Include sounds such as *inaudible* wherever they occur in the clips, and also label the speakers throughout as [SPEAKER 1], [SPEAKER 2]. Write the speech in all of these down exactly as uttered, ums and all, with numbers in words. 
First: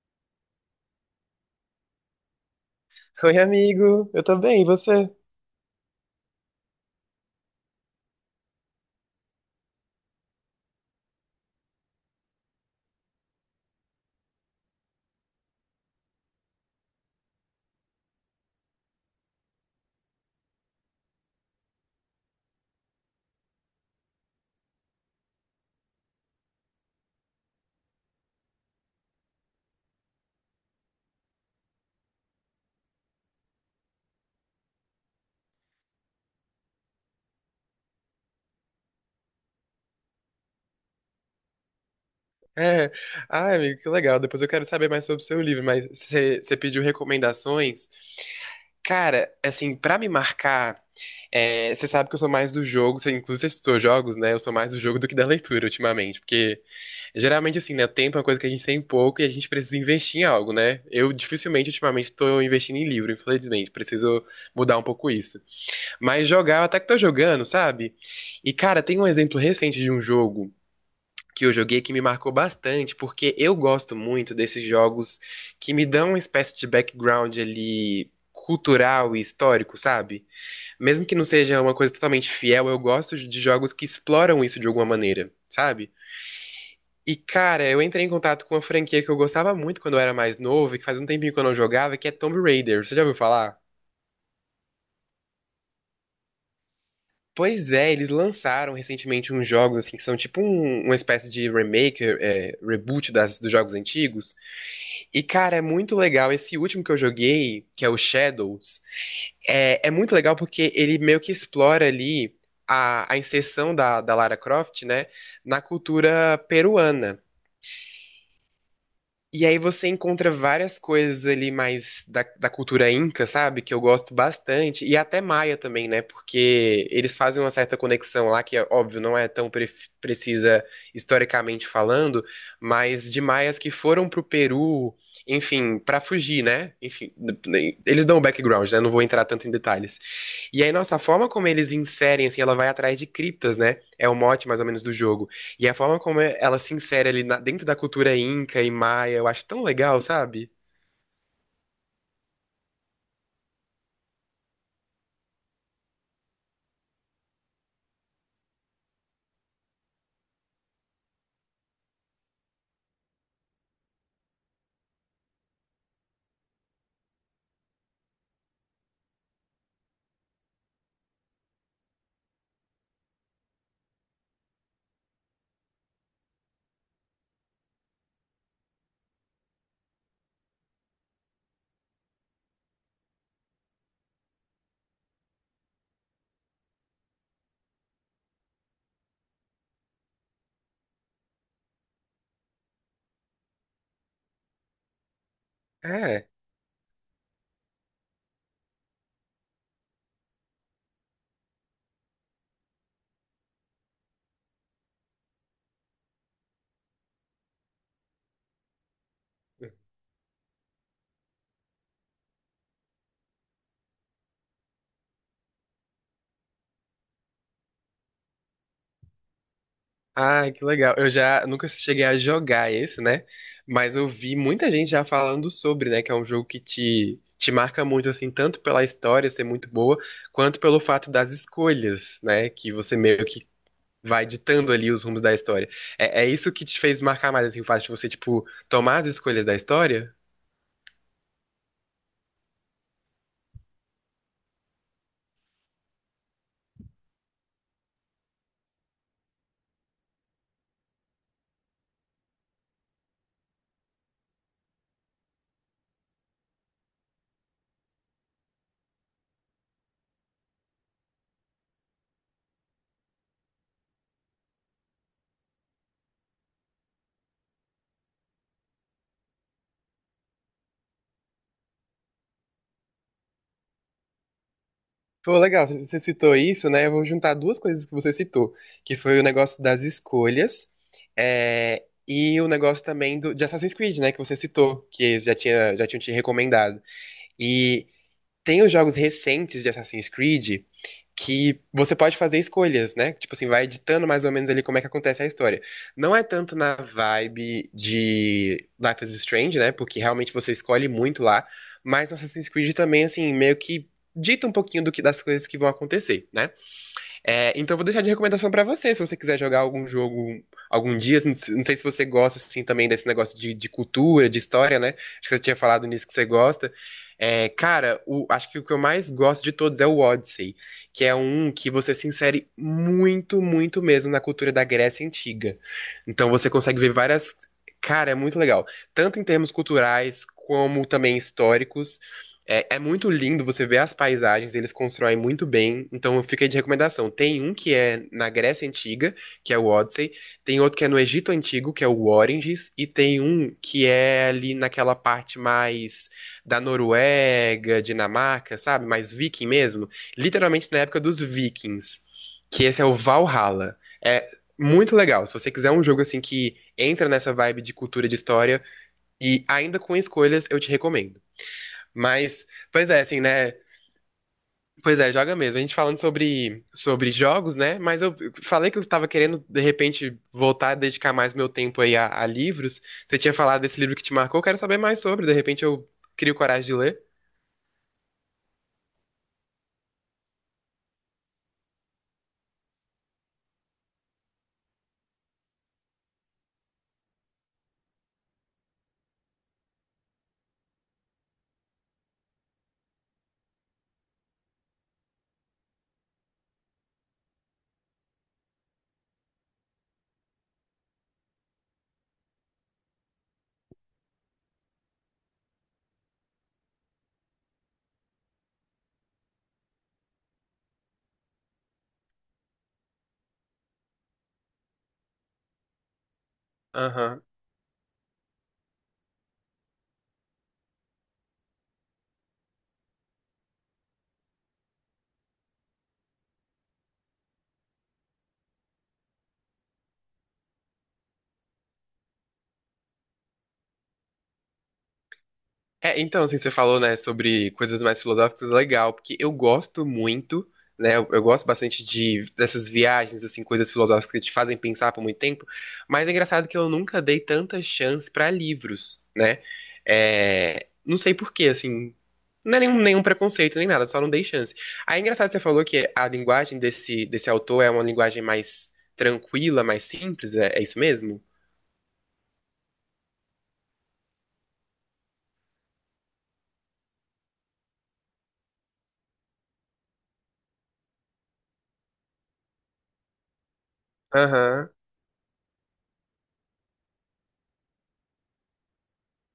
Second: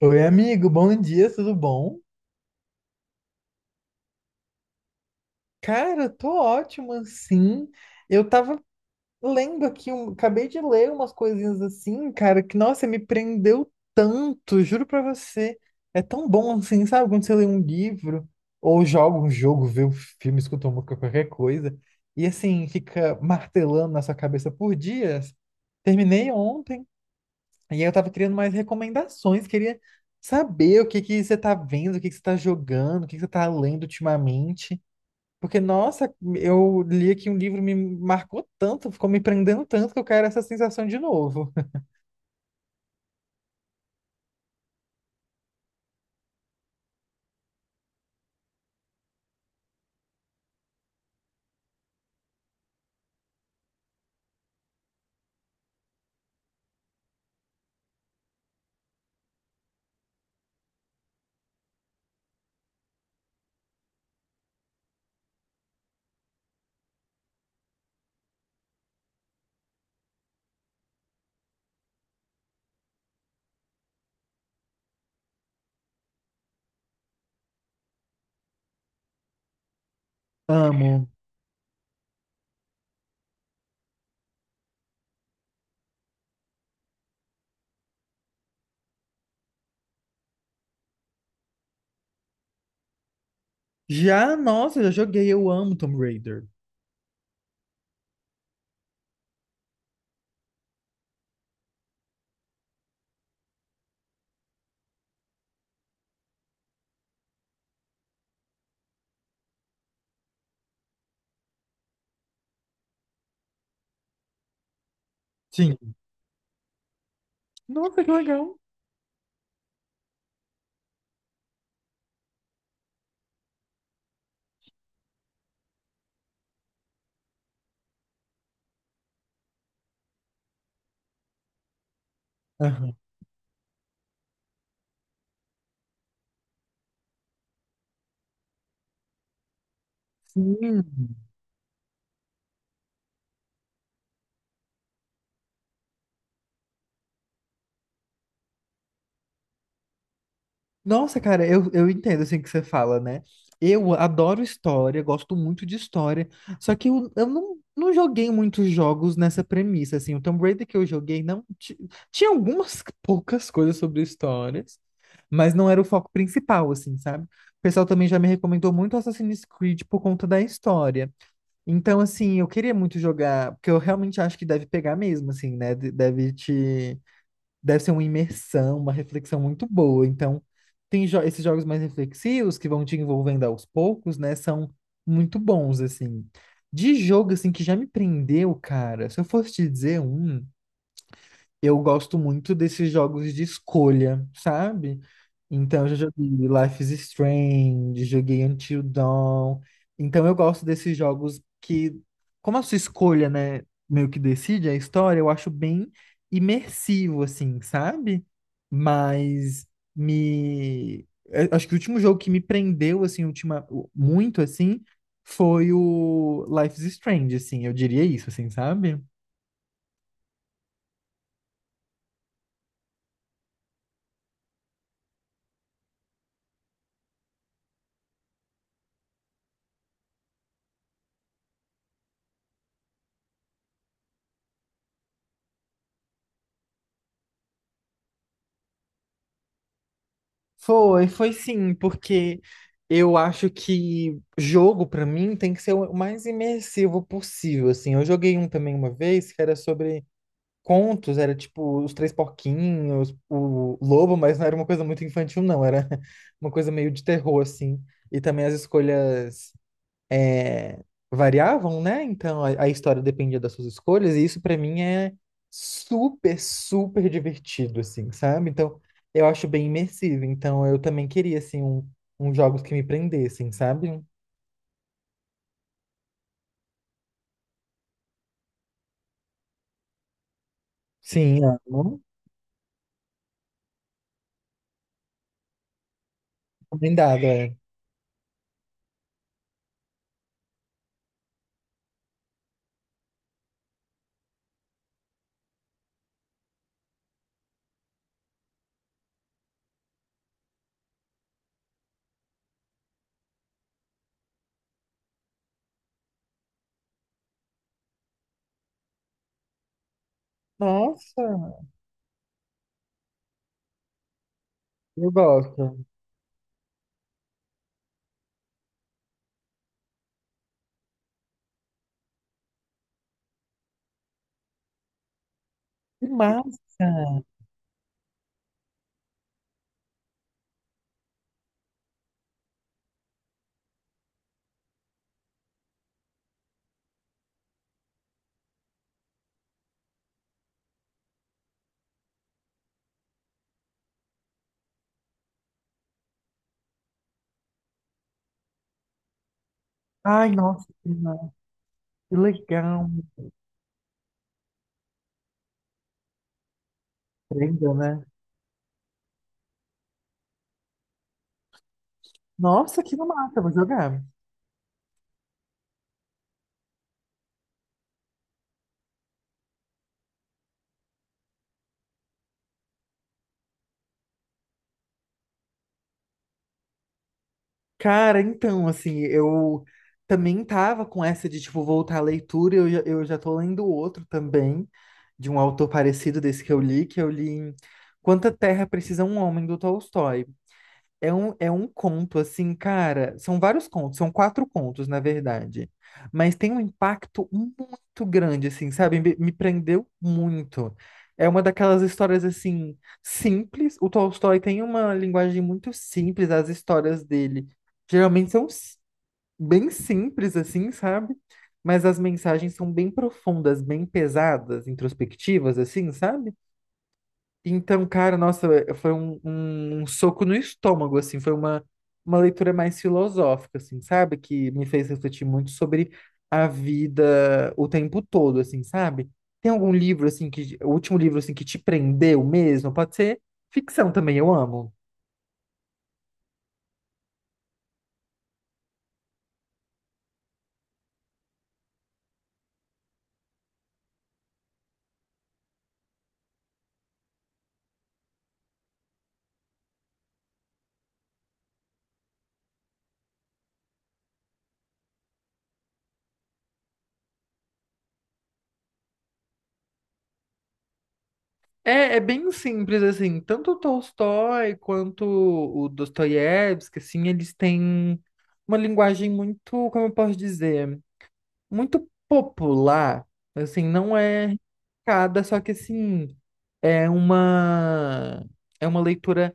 [SPEAKER 1] Oi, amigo, bom dia, tudo bom?
[SPEAKER 2] Oi, amigo, eu tô bem, e você?
[SPEAKER 1] Cara, tô ótimo, assim. Eu tava lendo aqui, um- acabei de ler umas coisinhas assim, cara, que, nossa, me prendeu tanto, juro pra você. É tão bom, assim, sabe, quando você lê um livro, ou joga um jogo, vê um filme, escuta uma música, qualquer coisa, e assim, fica martelando na sua cabeça por dias. Terminei ontem. E aí eu tava querendo mais recomendações, queria saber o que que você tá vendo, o que que você tá jogando, o que que você tá lendo ultimamente. Porque, nossa, eu li aqui um livro, me marcou tanto, ficou me prendendo tanto que eu quero essa sensação de novo. *laughs*
[SPEAKER 2] É. Ai, amigo, que legal. Depois eu quero saber mais sobre o seu livro, mas você você pediu recomendações. Cara, assim, pra me marcar, é, você sabe que eu sou mais do jogo, você, inclusive você estudou jogos, né? Eu sou mais do jogo do que da leitura ultimamente, porque geralmente, assim, né? Tempo é uma coisa que a gente tem pouco e a gente precisa investir em algo, né? Eu dificilmente ultimamente tô investindo em livro, infelizmente, preciso mudar um pouco isso. Mas jogar, eu até que tô jogando, sabe? E, cara, tem um exemplo recente de um jogo que eu joguei que me marcou bastante, porque eu gosto muito desses jogos que me dão uma espécie de background ali cultural e histórico, sabe? Mesmo
[SPEAKER 1] Amo.
[SPEAKER 2] que não seja uma coisa totalmente fiel, eu gosto de jogos que exploram isso de alguma maneira, sabe? E, cara, eu entrei em contato com uma franquia que eu gostava muito quando eu era mais novo e que faz um tempinho que eu não jogava, que é Tomb Raider. Você já ouviu falar?
[SPEAKER 1] Já, nossa, já joguei, eu amo Tomb Raider.
[SPEAKER 2] Pois é, eles lançaram recentemente uns jogos assim que são tipo um- uma espécie de remake, é, reboot das, dos jogos antigos. E, cara, é muito legal. Esse último que eu joguei, que é o Shadows, é, é muito legal porque ele meio que explora ali a, a inserção da, da Lara Croft, né, na
[SPEAKER 1] Sim.
[SPEAKER 2] cultura peruana.
[SPEAKER 1] Nossa, que legal.
[SPEAKER 2] E aí você encontra várias coisas ali mais da, da cultura inca, sabe? Que eu gosto bastante. E até maia também, né? Porque eles fazem uma certa conexão lá, que é óbvio, não é tão pre- precisa historicamente falando,
[SPEAKER 1] Aham.
[SPEAKER 2] mas de maias que foram pro Peru, enfim, pra fugir, né? Enfim, eles dão o background, né? Não vou entrar tanto em detalhes. E aí,
[SPEAKER 1] Sim.
[SPEAKER 2] nossa, a forma como eles inserem, assim, ela vai atrás de criptas, né? É o mote mais ou menos do jogo. E a forma como é- ela se insere ali na- dentro da cultura inca e maia, eu acho tão legal, sabe?
[SPEAKER 1] Nossa, cara, eu, eu entendo assim que você fala, né? Eu adoro história, gosto muito de história, só que eu, eu não, não joguei muitos jogos nessa premissa, assim. O Tomb Raider que eu joguei não ti- tinha algumas *laughs* poucas coisas sobre histórias, mas não era o foco principal, assim, sabe? O pessoal também já me recomendou muito Assassin's Creed por conta da história. Então, assim, eu queria muito jogar, porque eu realmente acho que deve pegar mesmo, assim, né? De- Deve te deve ser uma imersão, uma reflexão muito boa. Então, tem jo- esses jogos mais reflexivos que vão te envolvendo aos poucos, né? São muito bons, assim. De jogo, assim, que já me prendeu, cara. Se eu fosse te dizer um. Eu gosto muito desses jogos de escolha, sabe? Então, eu já joguei
[SPEAKER 2] É.
[SPEAKER 1] Life is Strange, joguei Until Dawn. Então, eu gosto desses jogos que, como a sua escolha, né, meio que decide a história, eu acho bem imersivo, assim, sabe? Mas me... eu acho que o último jogo que me prendeu, assim, ultima... muito, assim, foi o Life is Strange, assim, eu diria isso, assim, sabe?
[SPEAKER 2] Ai, que legal. Eu já nunca cheguei a jogar esse, né? Mas eu vi muita gente já falando sobre, né? Que é um jogo que te, te marca muito, assim, tanto pela história ser muito boa, quanto pelo fato das escolhas, né? Que você meio que vai ditando ali os rumos da história. É, é isso que te fez marcar mais, assim, o fato de você, tipo, tomar as escolhas da história?
[SPEAKER 1] Foi, foi sim, porque eu acho que jogo pra mim tem que ser o mais imersivo possível, assim. Eu joguei um também uma vez que era sobre contos, era tipo os Três Porquinhos, o Lobo, mas não era uma coisa muito infantil, não, era *laughs* uma coisa meio de terror, assim. E também as escolhas é, variavam, né? Então a, a história dependia das suas escolhas, e isso pra mim é super, super divertido, assim, sabe? Então eu acho bem imersivo. Então eu também queria, assim, um, uns jogos que me prendessem, sabe?
[SPEAKER 2] Pô, legal, você você citou isso, né? Eu vou juntar duas coisas que você citou, que foi o negócio das escolhas,
[SPEAKER 1] Sim,
[SPEAKER 2] é,
[SPEAKER 1] amo.
[SPEAKER 2] e o negócio também do, de Assassin's Creed, né? Que você citou, que eles já tinha, já tinham te recomendado.
[SPEAKER 1] Recomendado, é.
[SPEAKER 2] E tem os jogos recentes de Assassin's Creed, que você pode fazer escolhas, né? Tipo assim, vai editando mais ou menos ali como é que acontece a história. Não é tanto na vibe de Life is Strange, né? Porque realmente você escolhe muito lá, mas no Assassin's Creed também, assim, meio que dita um pouquinho do que das coisas que vão acontecer, né? É, então, eu vou deixar de recomendação pra você, se você quiser jogar algum jogo algum dia.
[SPEAKER 1] Nossa,
[SPEAKER 2] Não se- não sei se você gosta, assim, também desse negócio de, de cultura, de história, né?
[SPEAKER 1] eu
[SPEAKER 2] Acho que você tinha
[SPEAKER 1] gosto.
[SPEAKER 2] falado nisso que você gosta. É, cara, o- acho que o que eu mais gosto de todos é o Odyssey, que é um que você se insere muito, muito mesmo na cultura da Grécia Antiga.
[SPEAKER 1] Que
[SPEAKER 2] Então,
[SPEAKER 1] massa!
[SPEAKER 2] você consegue ver várias. Cara, é muito legal. Tanto em termos culturais, como também históricos. É, é muito lindo você ver as paisagens, eles constroem muito bem. Então fica aí de recomendação. Tem um que é na Grécia Antiga, que é o Odyssey. Tem outro que é no Egito Antigo, que é o Oranges. E tem um que é ali naquela parte mais da Noruega, Dinamarca, sabe? Mais viking mesmo.
[SPEAKER 1] Ai, nossa,
[SPEAKER 2] Literalmente na
[SPEAKER 1] que
[SPEAKER 2] época dos
[SPEAKER 1] massa.
[SPEAKER 2] vikings.
[SPEAKER 1] Que
[SPEAKER 2] Que esse é
[SPEAKER 1] legal,
[SPEAKER 2] o
[SPEAKER 1] me
[SPEAKER 2] Valhalla. É muito legal. Se você quiser um jogo assim que entra nessa vibe de
[SPEAKER 1] prenda, né?
[SPEAKER 2] cultura e de história e ainda com escolhas, eu te recomendo. Mas,
[SPEAKER 1] Nossa,
[SPEAKER 2] pois
[SPEAKER 1] que
[SPEAKER 2] é, assim,
[SPEAKER 1] massa, vou
[SPEAKER 2] né?
[SPEAKER 1] jogar.
[SPEAKER 2] Pois é, joga mesmo. A gente falando sobre, sobre jogos, né? Mas eu falei que eu tava querendo, de repente, voltar a dedicar mais meu tempo aí a, a livros. Você tinha falado desse livro que te marcou, eu quero saber mais sobre. De repente eu crio coragem de ler.
[SPEAKER 1] Cara, então, assim, eu também tava com essa de, tipo, voltar à leitura, eu, já- eu já tô lendo outro também, de um autor parecido desse que eu li, que eu li em Quanta Terra Precisa um Homem, do Tolstói. É um, é um conto, assim, cara. São vários contos, são quatro contos, na verdade. Mas tem um impacto muito grande, assim, sabe? Me, me prendeu muito. É uma daquelas histórias, assim, simples. O Tolstói tem uma linguagem muito simples, as histórias dele geralmente são s- bem simples, assim, sabe? Mas as mensagens são bem profundas, bem pesadas, introspectivas, assim, sabe?
[SPEAKER 2] Aham.
[SPEAKER 1] Então, cara, nossa, eh, foi um, um, um soco no estômago, assim, foi uma, uma leitura mais filosófica, assim, sabe? Que me fez refletir muito sobre a vida o tempo todo, assim, sabe? Tem algum livro, assim, que, o último livro, assim, que te prendeu mesmo? Pode ser ficção também, eu amo.
[SPEAKER 2] É, então, assim, você falou, né, sobre coisas mais filosóficas, legal, porque eu gosto muito, né, eu, eu gosto bastante de dessas viagens, assim, coisas filosóficas que te fazem pensar por muito tempo, mas é engraçado que eu nunca dei tanta chance pra livros, né, é, não sei por quê, assim, não é nenhum, nenhum preconceito, nem nada, só não dei chance. Aí é engraçado que você falou que a linguagem desse, desse autor é uma linguagem mais tranquila, mais simples, é, é isso mesmo?
[SPEAKER 1] É, é bem simples, assim, tanto o Tolstói quanto o Dostoiévski, assim, eles têm uma linguagem muito, como eu posso dizer? Muito popular, assim, não é
[SPEAKER 2] Aham.
[SPEAKER 1] cada, só que assim, é uma é uma leitura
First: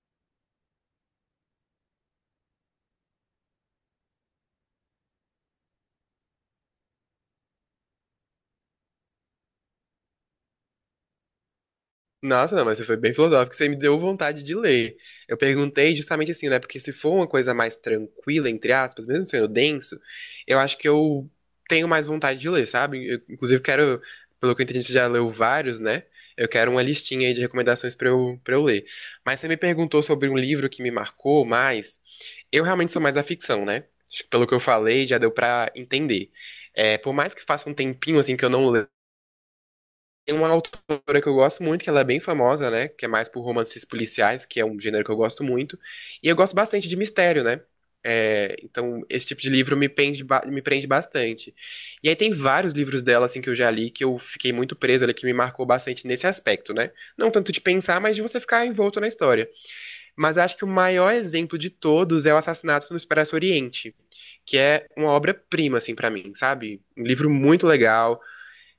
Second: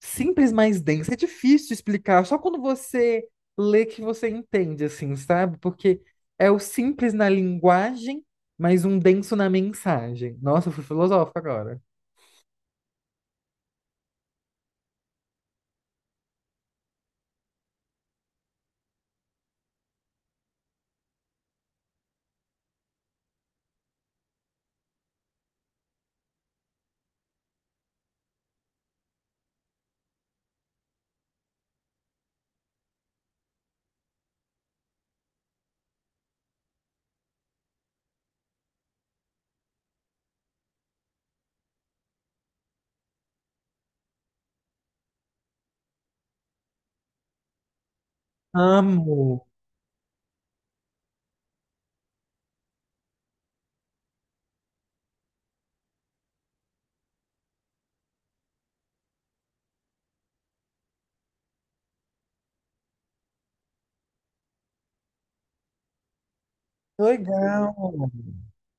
[SPEAKER 1] simples, mas densa. É difícil explicar, só quando você lê que você entende, assim, sabe? Porque é o simples na linguagem, mas um denso na mensagem. Nossa, eu fui filosófico agora.
[SPEAKER 2] Nossa, não, mas você foi bem filosófico, você me deu vontade de ler. Eu perguntei justamente assim, né? Porque se for uma coisa mais tranquila, entre aspas, mesmo sendo denso, eu acho que eu tenho mais vontade de ler, sabe? Eu, inclusive, quero, pelo que eu entendi, você já leu vários, né? Eu quero uma listinha aí de recomendações pra eu, pra eu ler. Mas você me perguntou sobre um livro que me marcou mais. Eu realmente sou mais da ficção, né? Acho que pelo que eu falei, já deu pra entender. É, por mais que faça um tempinho assim que eu não, tem uma autora que eu gosto muito, que ela é bem famosa, né? Que é mais por romances policiais, que é um gênero que eu gosto muito. E eu gosto bastante de mistério, né? É, então, esse tipo
[SPEAKER 1] Amo.
[SPEAKER 2] de livro me prende, ba- me prende bastante. E aí tem vários livros dela, assim, que eu já li, que eu fiquei muito preso ali, que me marcou bastante nesse aspecto, né? Não tanto de pensar, mas de você ficar envolto na história. Mas eu acho que o maior exemplo de todos é O Assassinato no Expresso Oriente, que é uma obra-prima, assim, pra mim, sabe? Um livro muito
[SPEAKER 1] Legal.
[SPEAKER 2] legal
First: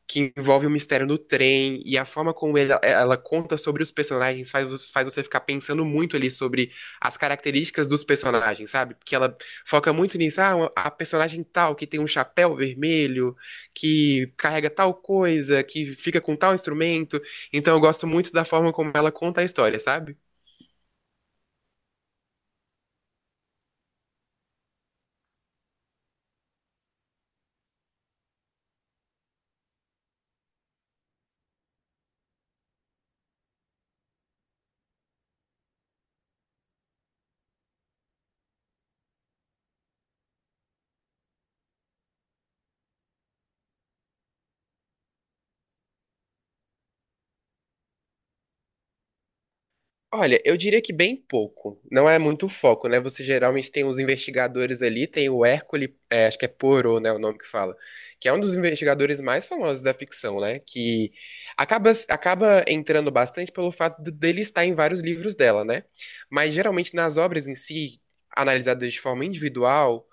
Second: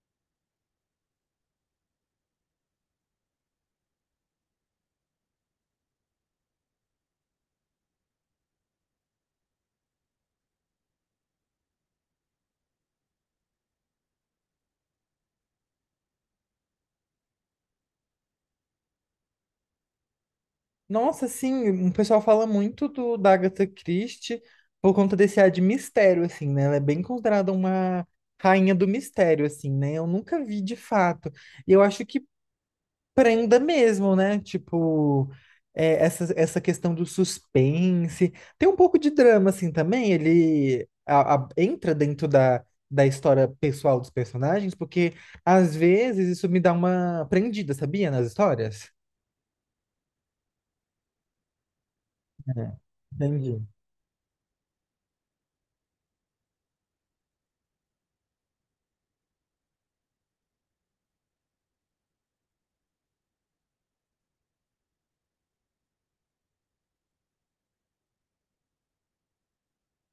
[SPEAKER 2] que envolve o mistério do trem e a forma como ele- ela conta sobre os personagens faz, faz você ficar pensando muito ali sobre as características dos personagens, sabe? Porque ela foca muito nisso. Ah, uma- a personagem tal que tem um chapéu vermelho, que carrega tal coisa, que fica com tal instrumento. Então eu gosto muito da forma como ela conta a história, sabe?
[SPEAKER 1] Nossa, sim, o pessoal fala muito do, da Agatha Christie por conta desse ar de mistério, assim, né? Ela é bem considerada uma rainha do mistério, assim, né? Eu nunca vi de fato. E eu acho que prenda mesmo, né? Tipo, é, essa, essa questão do suspense. Tem um pouco de drama, assim, também. Ele a- a- entra dentro da, da história pessoal dos personagens, porque às vezes isso me dá uma prendida, sabia? Nas histórias.
[SPEAKER 2] Olha, eu diria que bem pouco. Não é muito
[SPEAKER 1] É,
[SPEAKER 2] foco, né? Você
[SPEAKER 1] entendi.
[SPEAKER 2] geralmente tem os investigadores ali, tem o Hércules, é, acho que é Poirot, né, o nome que fala, que é um dos investigadores mais famosos da ficção, né? Que acaba, acaba entrando bastante pelo fato de- dele estar em vários livros dela, né? Mas geralmente nas obras em si, analisadas de forma individual,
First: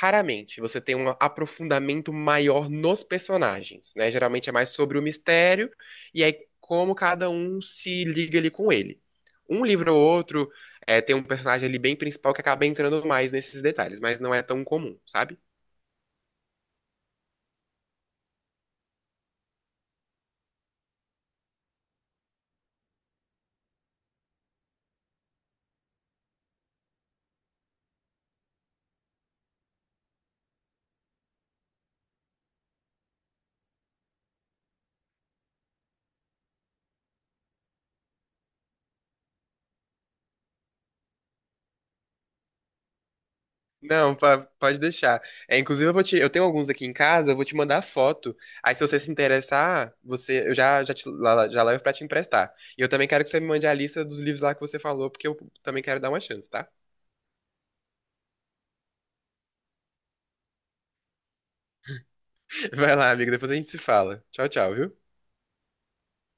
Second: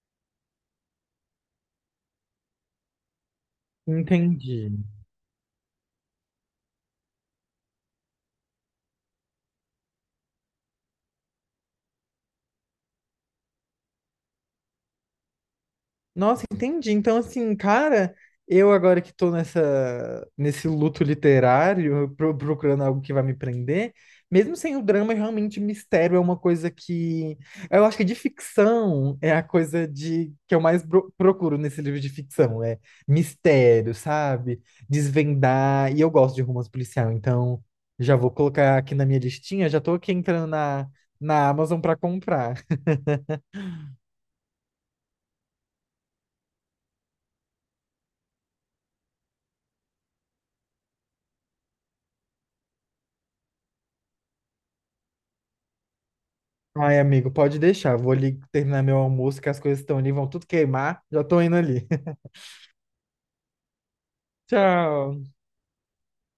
[SPEAKER 2] raramente você tem um aprofundamento maior nos personagens, né? Geralmente é mais
[SPEAKER 1] Entendi.
[SPEAKER 2] sobre o mistério e aí como cada um se liga ali com ele. Um livro ou outro é, tem um personagem ali bem principal que acaba entrando mais nesses detalhes, mas não é tão comum, sabe?
[SPEAKER 1] Nossa, entendi. Então, assim, cara, eu agora que tô nessa, nesse luto literário, pro- procurando algo que vai me prender, mesmo sem o drama, realmente mistério é uma coisa que. Eu acho que de ficção é a coisa de que eu mais pro- procuro nesse livro de ficção. É mistério, sabe? Desvendar. E eu gosto de romance policial, então já vou colocar aqui na minha listinha, já tô aqui entrando na, na Amazon pra comprar.
[SPEAKER 2] Não, pa- pode deixar. É, inclusive, eu vou te- eu tenho alguns aqui em casa, eu vou te mandar foto. Aí, se você se interessar, você, eu já, já, te- lá- lá- já levo pra te emprestar. E eu também quero que você me mande a lista dos livros lá que você falou, porque eu também quero dar uma chance, tá?
[SPEAKER 1] Ai, amigo, pode deixar. Vou ali terminar meu almoço, que as coisas estão ali, vão tudo queimar. Já tô indo ali. *laughs*
[SPEAKER 2] Vai lá, amigo, depois a gente se fala. Tchau, tchau, viu?
[SPEAKER 1] Tchau.